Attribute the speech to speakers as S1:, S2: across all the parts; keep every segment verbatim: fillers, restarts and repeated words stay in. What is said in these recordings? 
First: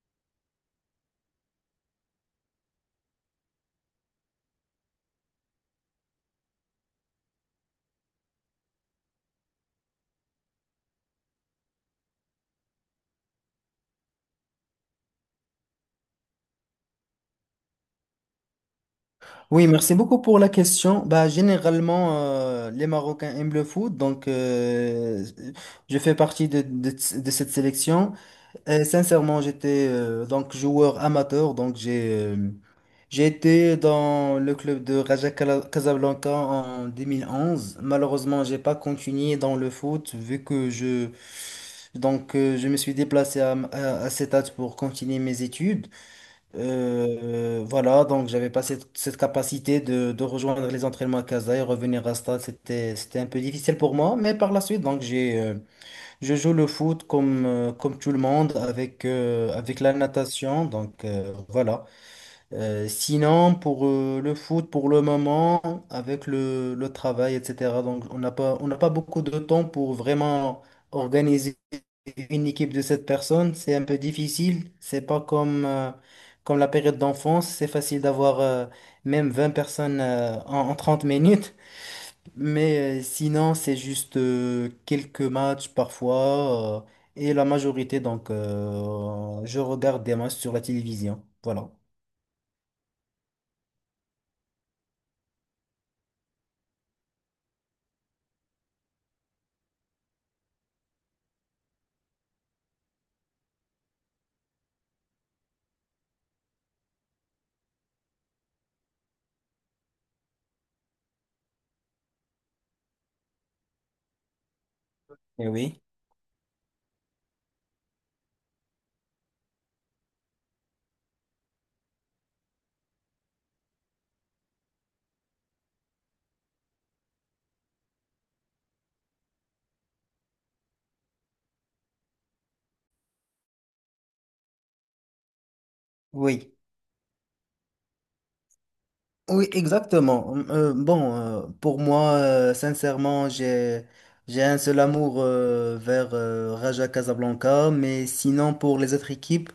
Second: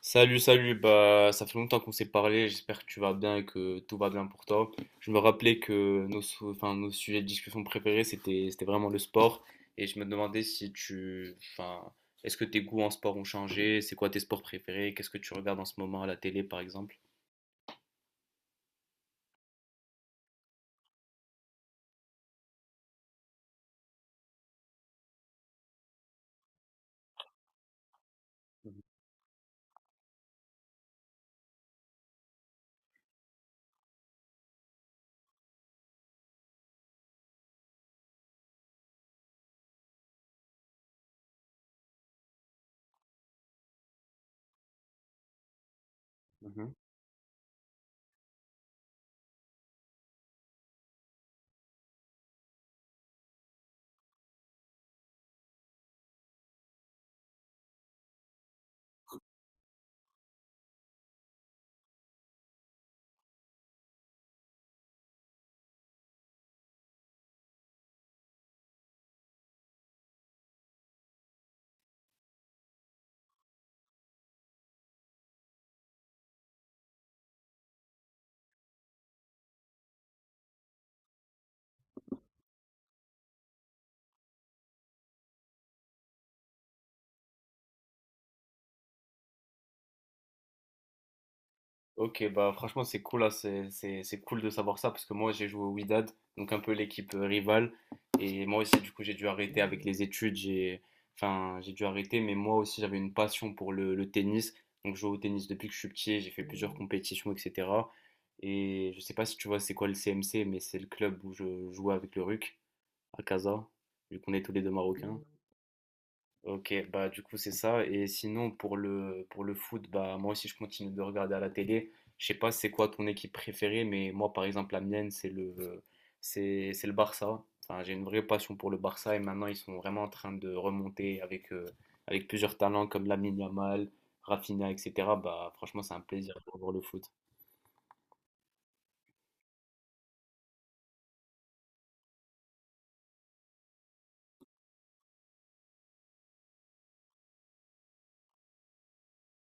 S1: Salut, salut, bah ça fait longtemps qu'on s'est parlé, j'espère que tu vas bien et que tout va bien pour toi. Je me rappelais que nos, sou- enfin, nos sujets de discussion préférés, c'était, c'était vraiment le sport. Et je me demandais si tu, enfin, est-ce que tes goûts en sport ont changé? C'est quoi tes sports préférés? Qu'est-ce que tu regardes en ce moment à la télé, par exemple?
S2: Oui, merci beaucoup pour la question. Bah, généralement, euh, les Marocains aiment le foot, donc euh, je fais partie de, de, de cette sélection.
S1: Mhm,
S2: Et sincèrement, j'étais euh, donc joueur amateur, donc j'ai euh, j'ai été dans le club de Raja Cala- Casablanca en deux mille onze. Malheureusement, j'ai pas continué dans le foot vu que je donc euh, je me suis déplacé à, à, à cet âge pour continuer mes études.
S1: mhm.
S2: Euh, voilà, donc j'avais pas cette, cette capacité de, de rejoindre les entraînements à Casa et revenir à Stade, c'était, c'était un peu difficile pour moi, mais par la suite, donc j'ai, euh, je joue le foot comme, euh, comme tout le monde avec, euh, avec la natation, donc euh, voilà. Euh, sinon, pour euh, le foot, pour le moment, avec le, le travail, et cetera, donc on n'a pas, on n'a pas beaucoup de temps pour vraiment organiser une équipe de cette personnes. C'est un peu difficile. C'est pas comme, euh, comme la période d'enfance. C'est facile d'avoir euh, même vingt personnes euh, en, en trente minutes. Mais euh, sinon, c'est juste euh, quelques matchs parfois. euh, et la majorité, donc, euh, je regarde des matchs sur la télévision. Voilà.
S1: Ok, bah franchement c'est cool là, c'est c'est- c'est cool de savoir ça parce que moi j'ai joué au Wydad, donc un peu l'équipe euh, rivale. Et moi aussi du coup j'ai dû arrêter avec les études, j'ai enfin j'ai dû arrêter, mais moi aussi j'avais une passion pour le, le tennis. Donc je joue au tennis depuis que je suis petit, j'ai fait plusieurs compétitions, et cetera. Et je sais pas si tu vois c'est quoi le C M C, mais c'est le club où je jouais avec le R U C à Casa, vu qu'on est tous les deux marocains.
S2: Et oui.
S1: Ok, bah du coup c'est ça. Et sinon pour le pour le foot, bah moi aussi je continue de regarder à la télé. Je sais pas c'est quoi ton équipe préférée, mais moi par exemple la mienne c'est le c'est c'est le Barça. Enfin j'ai une vraie passion pour le Barça et maintenant ils sont vraiment en train de remonter avec euh, avec plusieurs talents comme Lamine Yamal, Rafinha, et cetera. Bah franchement c'est un plaisir de
S2: Oui,
S1: revoir le foot.
S2: oui, exactement. Hum, Euh, bon, euh, pour moi, euh, sincèrement, j'ai j'ai un seul amour euh, vers euh, Raja Casablanca, mais sinon pour les autres équipes,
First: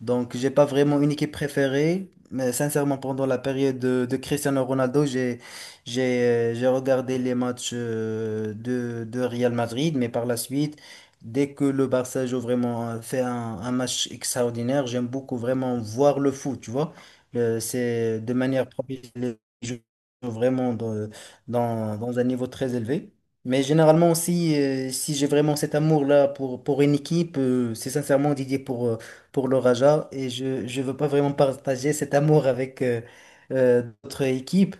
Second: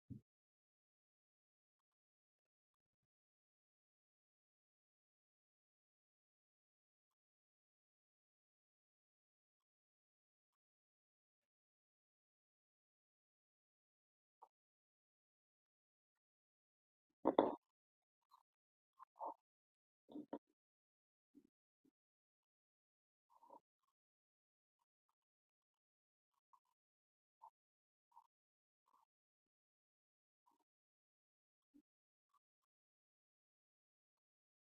S2: donc, j'ai pas vraiment une équipe préférée, mais sincèrement, pendant la période de, de Cristiano Ronaldo, j'ai j'ai euh, j'ai regardé les matchs euh, de de Real Madrid, mais par la suite, dès que le Barça joue vraiment euh, fait un, un match extraordinaire, j'aime beaucoup vraiment voir le foot, tu vois. Le- C'est de manière professionnelle, je joue vraiment dans, dans dans un niveau très élevé. Mais généralement aussi, euh, si j'ai vraiment cet amour-là pour, pour une équipe, euh, c'est sincèrement dédié pour, euh, pour le Raja et je je veux pas vraiment partager cet amour avec euh, euh, d'autres équipes.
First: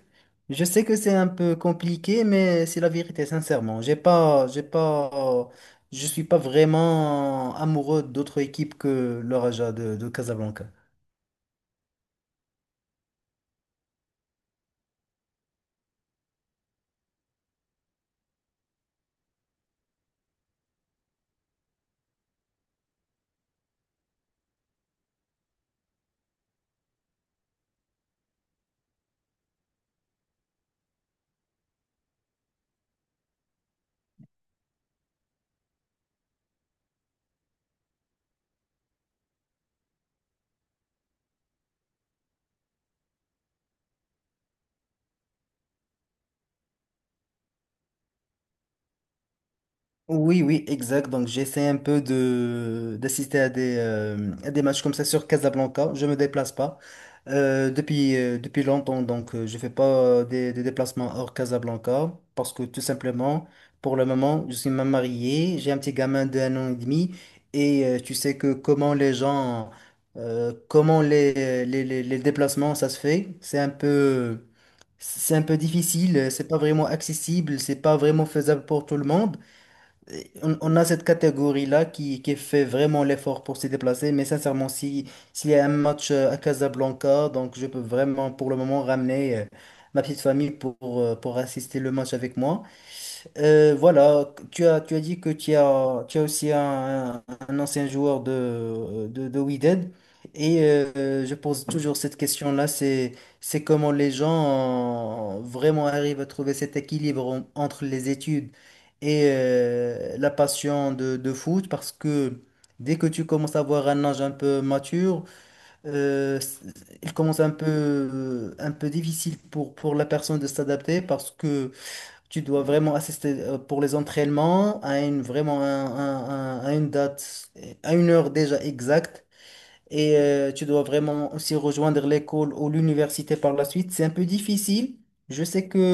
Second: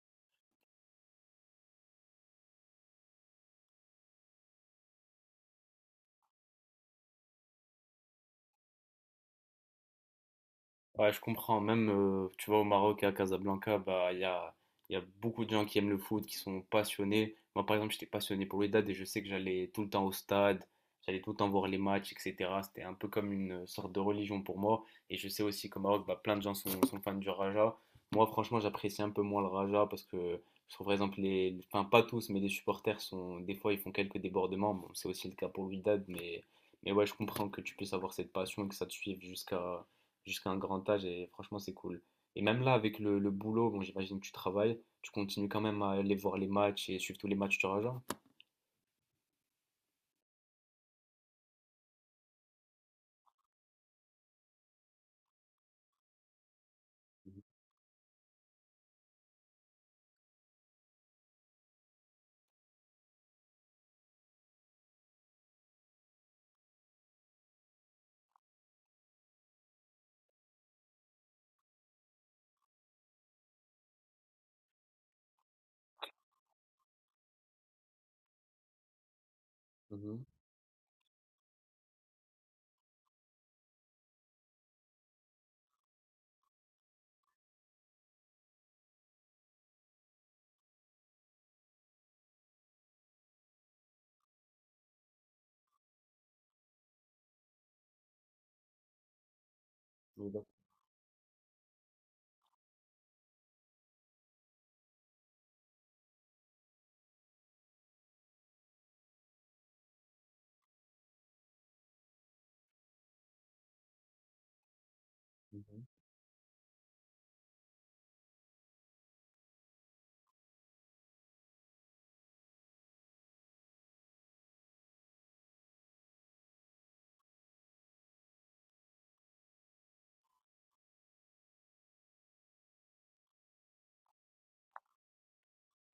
S2: Je sais que c'est un peu compliqué, mais c'est la vérité, sincèrement. J'ai pas j'ai pas Je suis pas vraiment amoureux d'autres équipes que le Raja de, de Casablanca.
S1: Ouais, je comprends. Même, euh, tu vois, au Maroc et à Casablanca, bah, il y a, il y a beaucoup de gens qui aiment le foot, qui sont passionnés. Moi, par exemple, j'étais passionné pour le Wydad et je sais que j'allais tout le temps au stade, j'allais tout le temps voir les matchs, et cetera. C'était un peu comme une sorte de religion pour moi. Et je sais aussi qu'au Maroc, bah, plein de gens sont, sont fans du Raja. Moi, franchement, j'apprécie un peu moins le Raja parce que, je trouve, par exemple, les, les- enfin, pas tous, mais les supporters sont, des fois, ils font quelques débordements. Bon, c'est aussi le cas pour le Wydad, mais, mais ouais, je comprends que tu puisses avoir cette passion et que ça te suive jusqu'à jusqu'à un grand âge et franchement, c'est cool. Et même là, avec le, le boulot, bon, j'imagine que tu travailles, tu continues quand même à aller voir les matchs et suivre tous les matchs du Raja.
S2: Oui, oui, exact. Donc, j'essaie un peu de d'assister à des, euh, à des matchs comme ça sur Casablanca. Je me déplace pas
S1: Mhm,
S2: euh, depuis, euh, depuis longtemps. Donc, euh, je fais pas des, des déplacements hors Casablanca parce que tout simplement, pour le moment, je suis même marié. J'ai un petit gamin de un an et demi. Et euh, tu sais que comment les gens, euh, comment les, les, les, les déplacements, ça se fait. C'est un peu, c'est un peu difficile. C'est pas vraiment accessible. C'est pas vraiment faisable pour tout le monde.
S1: mhm,
S2: Et On, on a cette catégorie-là qui, qui fait vraiment l'effort pour se déplacer, mais sincèrement, si, s'il y a un match euh, à Casablanca, donc je peux vraiment pour le moment ramener euh, ma petite famille pour, euh, pour assister le match avec moi. Euh, voilà, tu as, tu as dit que tu as, tu as aussi un, un ancien joueur de, de, de We Dead.
S1: oui,
S2: Et euh, je pose toujours cette question-là, c'est, c'est comment les gens euh, vraiment arrivent à trouver cet équilibre en- entre les études et euh, la passion de, de foot, parce que dès que tu commences à avoir un âge un peu mature,
S1: d'accord.
S2: euh, c- il commence un peu, un peu difficile pour, pour la personne de s'adapter, parce que tu dois vraiment assister euh, pour les entraînements à une, vraiment un- un- un- à une date, euh, à une heure déjà exacte. Et euh, tu dois vraiment aussi rejoindre l'école ou l'université par la suite. C'est un peu difficile. Je sais que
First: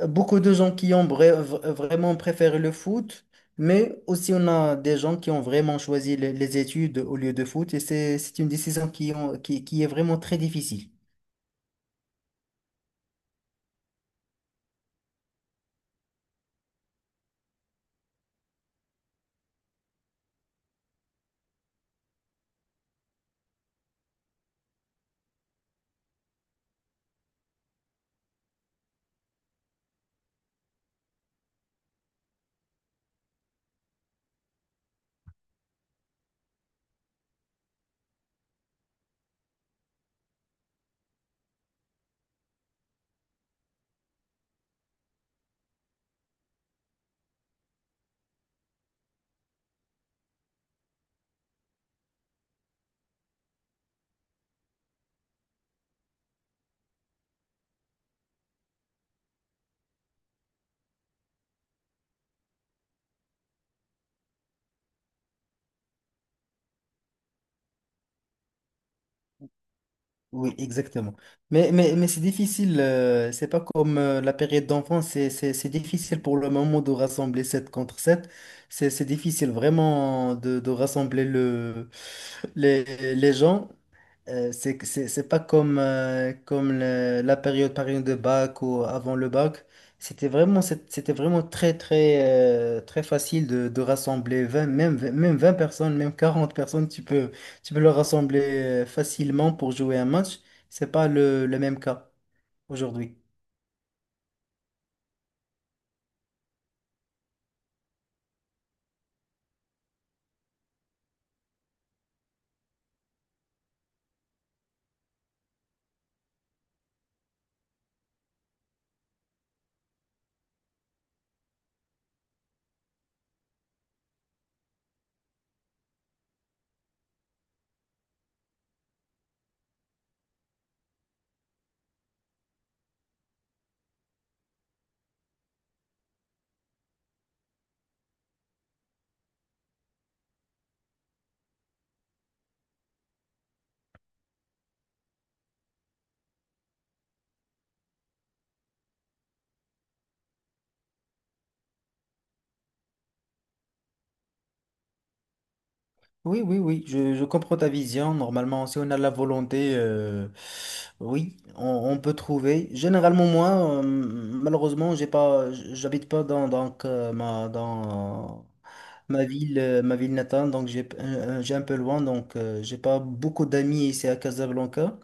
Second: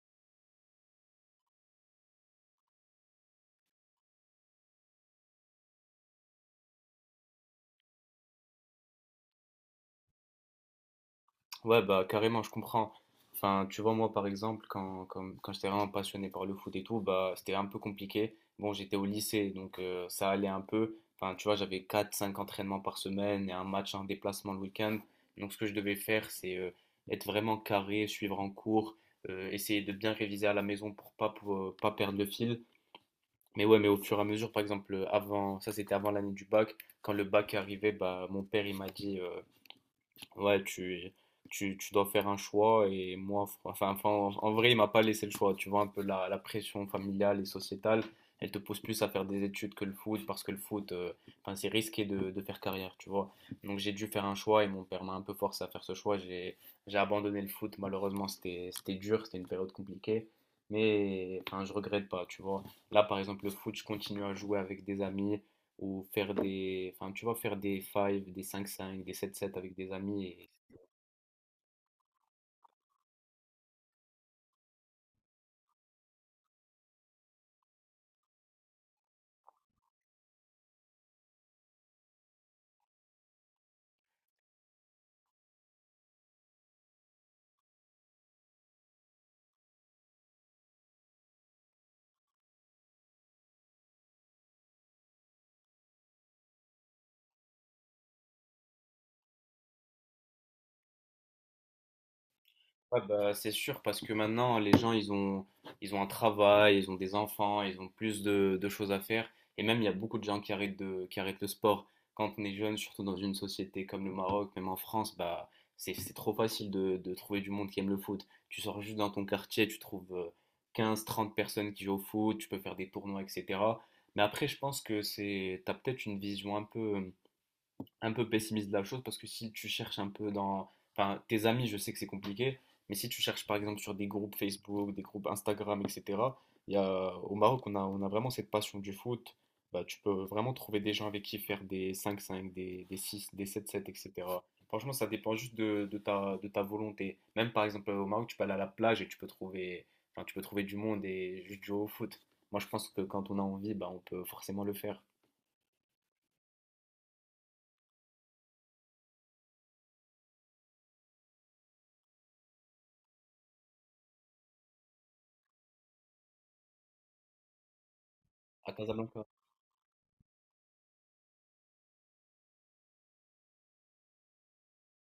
S2: euh, beaucoup de gens qui ont vra- vra- vraiment préféré le foot, mais aussi on a des gens qui ont vraiment choisi les, les études au lieu de foot. Et c'est, c'est une décision qui, ont- qui qui est vraiment très difficile.
S1: Ouais, bah carrément, je comprends. Enfin, tu vois, moi par exemple, quand, quand, quand j'étais vraiment passionné par le foot et tout, bah c'était un peu compliqué. Bon, j'étais au lycée, donc euh, ça allait un peu. Enfin, tu vois, j'avais quatre cinq entraînements par semaine et un match, un déplacement le week-end. Donc, ce que je devais faire, c'est euh, être vraiment carré, suivre en cours, euh, essayer de bien réviser à la maison pour pas, pour pas perdre le fil. Mais ouais, mais au fur et à mesure, par exemple, avant, ça c'était avant l'année du bac, quand le bac arrivait, bah, mon père il m'a dit. euh, ouais, tu, tu, tu dois faire un choix et moi, fr- enfin, enfin, en, en vrai, il m'a pas laissé le choix. Tu vois, un peu la, la pression familiale et sociétale, elle te pousse plus à faire des études que le foot parce que le foot, euh, enfin, c'est risqué de, de faire carrière, tu vois. Donc j'ai dû faire un choix et mon père m'a un peu forcé à faire ce choix. J'ai, j'ai abandonné le foot, malheureusement, c'était, c'était dur, c'était une période compliquée. Mais enfin, je regrette pas, tu vois. Là, par exemple, le foot, je continue à jouer avec des amis ou faire des, enfin, tu vois, faire des cinq, des cinq cinq des sept sept avec des amis. Et...
S2: Oui, exactement. Mais, mais, mais c'est difficile, euh, c'est pas comme euh, la période d'enfance, c'est c'est- c'est difficile pour le moment de rassembler sept contre sept. C'est c'est difficile vraiment de, de rassembler le, les, les gens. Euh, c'est, c'est, c'est pas comme, euh, comme le- la période par exemple, de bac ou avant le bac. C'était vraiment, c'est- c'était vraiment très, très, euh, très facile de, de rassembler vingt même, vingt même vingt personnes, même quarante personnes. Tu peux, tu peux les rassembler euh, facilement pour jouer un match. C'est pas le, le même cas
S1: Ouais,
S2: aujourd'hui.
S1: bah, c'est sûr, parce que maintenant, les gens, ils ont, ils ont un travail, ils ont des enfants, ils ont plus de, de choses à faire. Et même, il y a beaucoup de gens qui arrêtent, de, qui arrêtent le sport. Quand on est jeune, surtout dans une société comme le Maroc, même en France, bah, c'est, c'est trop facile de, de trouver du monde qui aime le foot. Tu sors juste dans ton quartier, tu trouves euh, quinze, trente personnes qui jouent au foot, tu peux faire des tournois, et cetera. Mais après, je pense que c'est, t'as peut-être une vision un peu, euh, un peu pessimiste de la chose parce que si tu cherches un peu dans. Enfin, tes amis, je sais que c'est compliqué, mais si tu cherches par exemple sur des groupes Facebook, des groupes Instagram, et cetera, il y a, au Maroc, on a, on a vraiment cette passion du foot. Bah, tu peux vraiment trouver des gens avec qui faire des cinq cinq des, des six, des sept 7 et cetera. Franchement, ça dépend juste de, de ta, de ta volonté. Même par exemple au Maroc, tu peux aller à la plage et tu peux trouver, enfin, tu peux trouver du monde et juste jouer au foot. Moi, je pense que quand on a envie, bah, on peut forcément le faire.
S2: Oui, oui, oui, je, je comprends ta vision. Normalement, si on a la volonté, euh, oui, on, on peut trouver. Généralement, moi, euh, malheureusement, j'ai pas, j- j'habite pas dans, donc, euh, ma, dans euh,
S1: À Casablanca.
S2: ma ville, euh, ma ville natale, donc j'ai, p- euh, euh, j'ai un peu loin, donc euh, j'ai pas beaucoup d'amis ici à Casablanca.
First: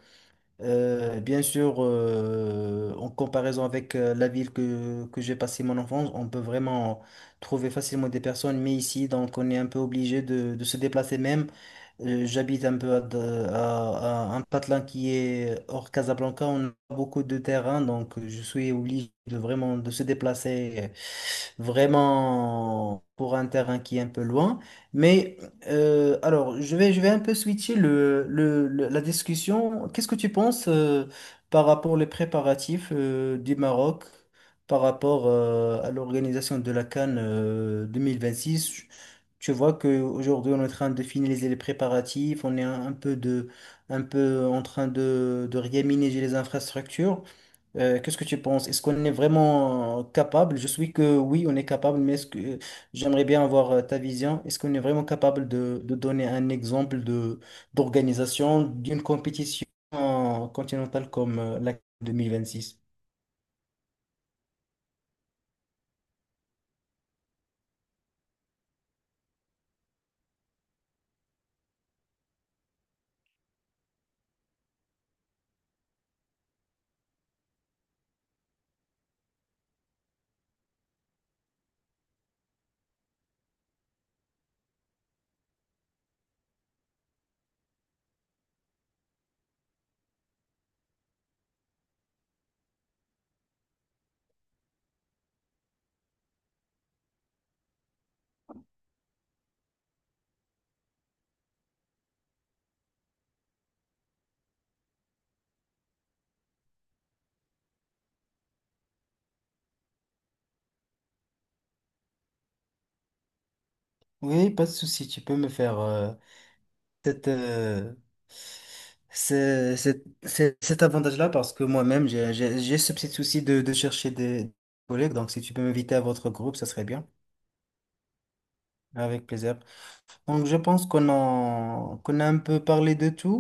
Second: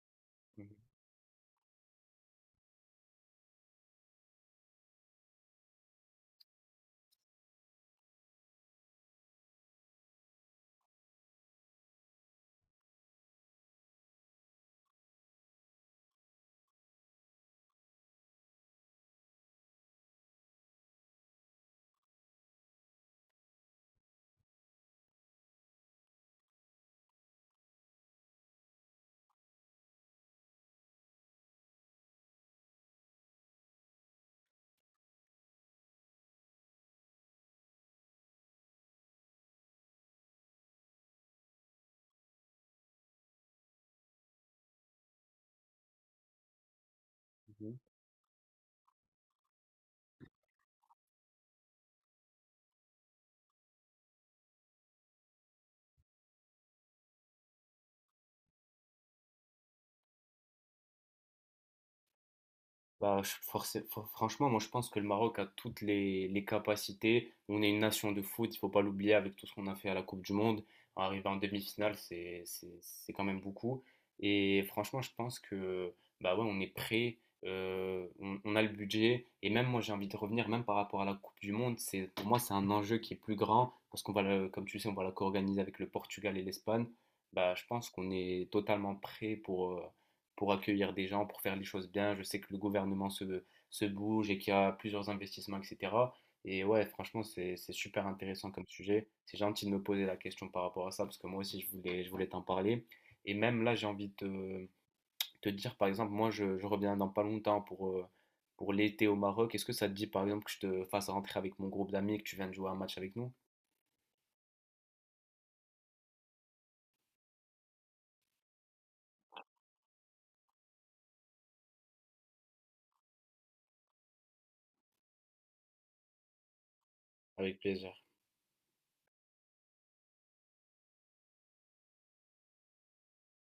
S2: Euh, bien sûr, euh, en comparaison avec euh, la ville que, que j'ai passé mon enfance, on peut vraiment trouver facilement des personnes, mais ici, donc, on est un peu obligé de, de se déplacer même. Euh, j'habite un peu à, de- à- à un patelin qui est hors Casablanca, on a beaucoup de terrain, donc je suis obligé de vraiment de se déplacer euh, vraiment pour un terrain qui est un peu loin. Mais euh, alors, je vais, je vais un peu switcher le, le- le- la discussion. Qu'est-ce que tu penses euh, par rapport aux préparatifs euh, du Maroc, par rapport euh, à l'organisation de la CAN euh, deux mille vingt-six? Je- Tu vois qu'aujourd'hui, on est en train de finaliser les préparatifs, on est un, un peu de, un peu en train de, de réaménager les infrastructures.
S1: Mhm.
S2: Euh, qu'est-ce que tu penses? Est-ce qu'on est vraiment euh, capable? Je suis que oui, on est capable, mais est-ce que j'aimerais bien avoir euh, ta vision. Est-ce qu'on est vraiment capable de, de donner un exemple de d'organisation d'une compétition euh, continentale comme euh, la deux mille vingt-six?
S1: Bah, je- forcé- fr- franchement, moi je pense que le Maroc a toutes les, les capacités. On est une nation de foot, il faut pas l'oublier avec tout ce qu'on a fait à la Coupe du Monde. Arriver en demi-finale, c'est, c'est, c'est quand même beaucoup. Et franchement, je pense que bah ouais, on est prêt, euh, on, on a le budget. Et même moi, j'ai envie de revenir, même par rapport à la Coupe du Monde, c'est, pour moi, c'est un enjeu qui est plus grand parce qu'on va, le- comme tu sais, on va la co-organiser avec le Portugal et l'Espagne. Bah, je pense qu'on est totalement prêt pour, euh, pour accueillir des gens, pour faire les choses bien. Je sais que le gouvernement se, se bouge et qu'il y a plusieurs investissements, et cetera. Et ouais, franchement, c'est c'est super intéressant comme sujet. C'est gentil de me poser la question par rapport à ça, parce que moi aussi, je voulais, je voulais t'en parler. Et même là, j'ai envie de te, te dire, par exemple, moi, je, je reviens dans pas longtemps pour, euh, pour l'été au Maroc. Est-ce que ça te dit, par exemple, que je te fasse rentrer avec mon groupe d'amis, et que tu viennes jouer un match avec nous?
S2: Oui, pas de souci. Tu peux me faire euh, cette, euh, ce- cet cet- cet avantage-là parce que moi-même, j'ai j'ai- j'ai ce petit souci de, de chercher des collègues. Donc, si tu peux m'inviter à votre groupe, ça serait bien.
S1: Avec plaisir.
S2: Avec plaisir. Donc, je pense qu'on a, qu'on a un peu parlé de tout.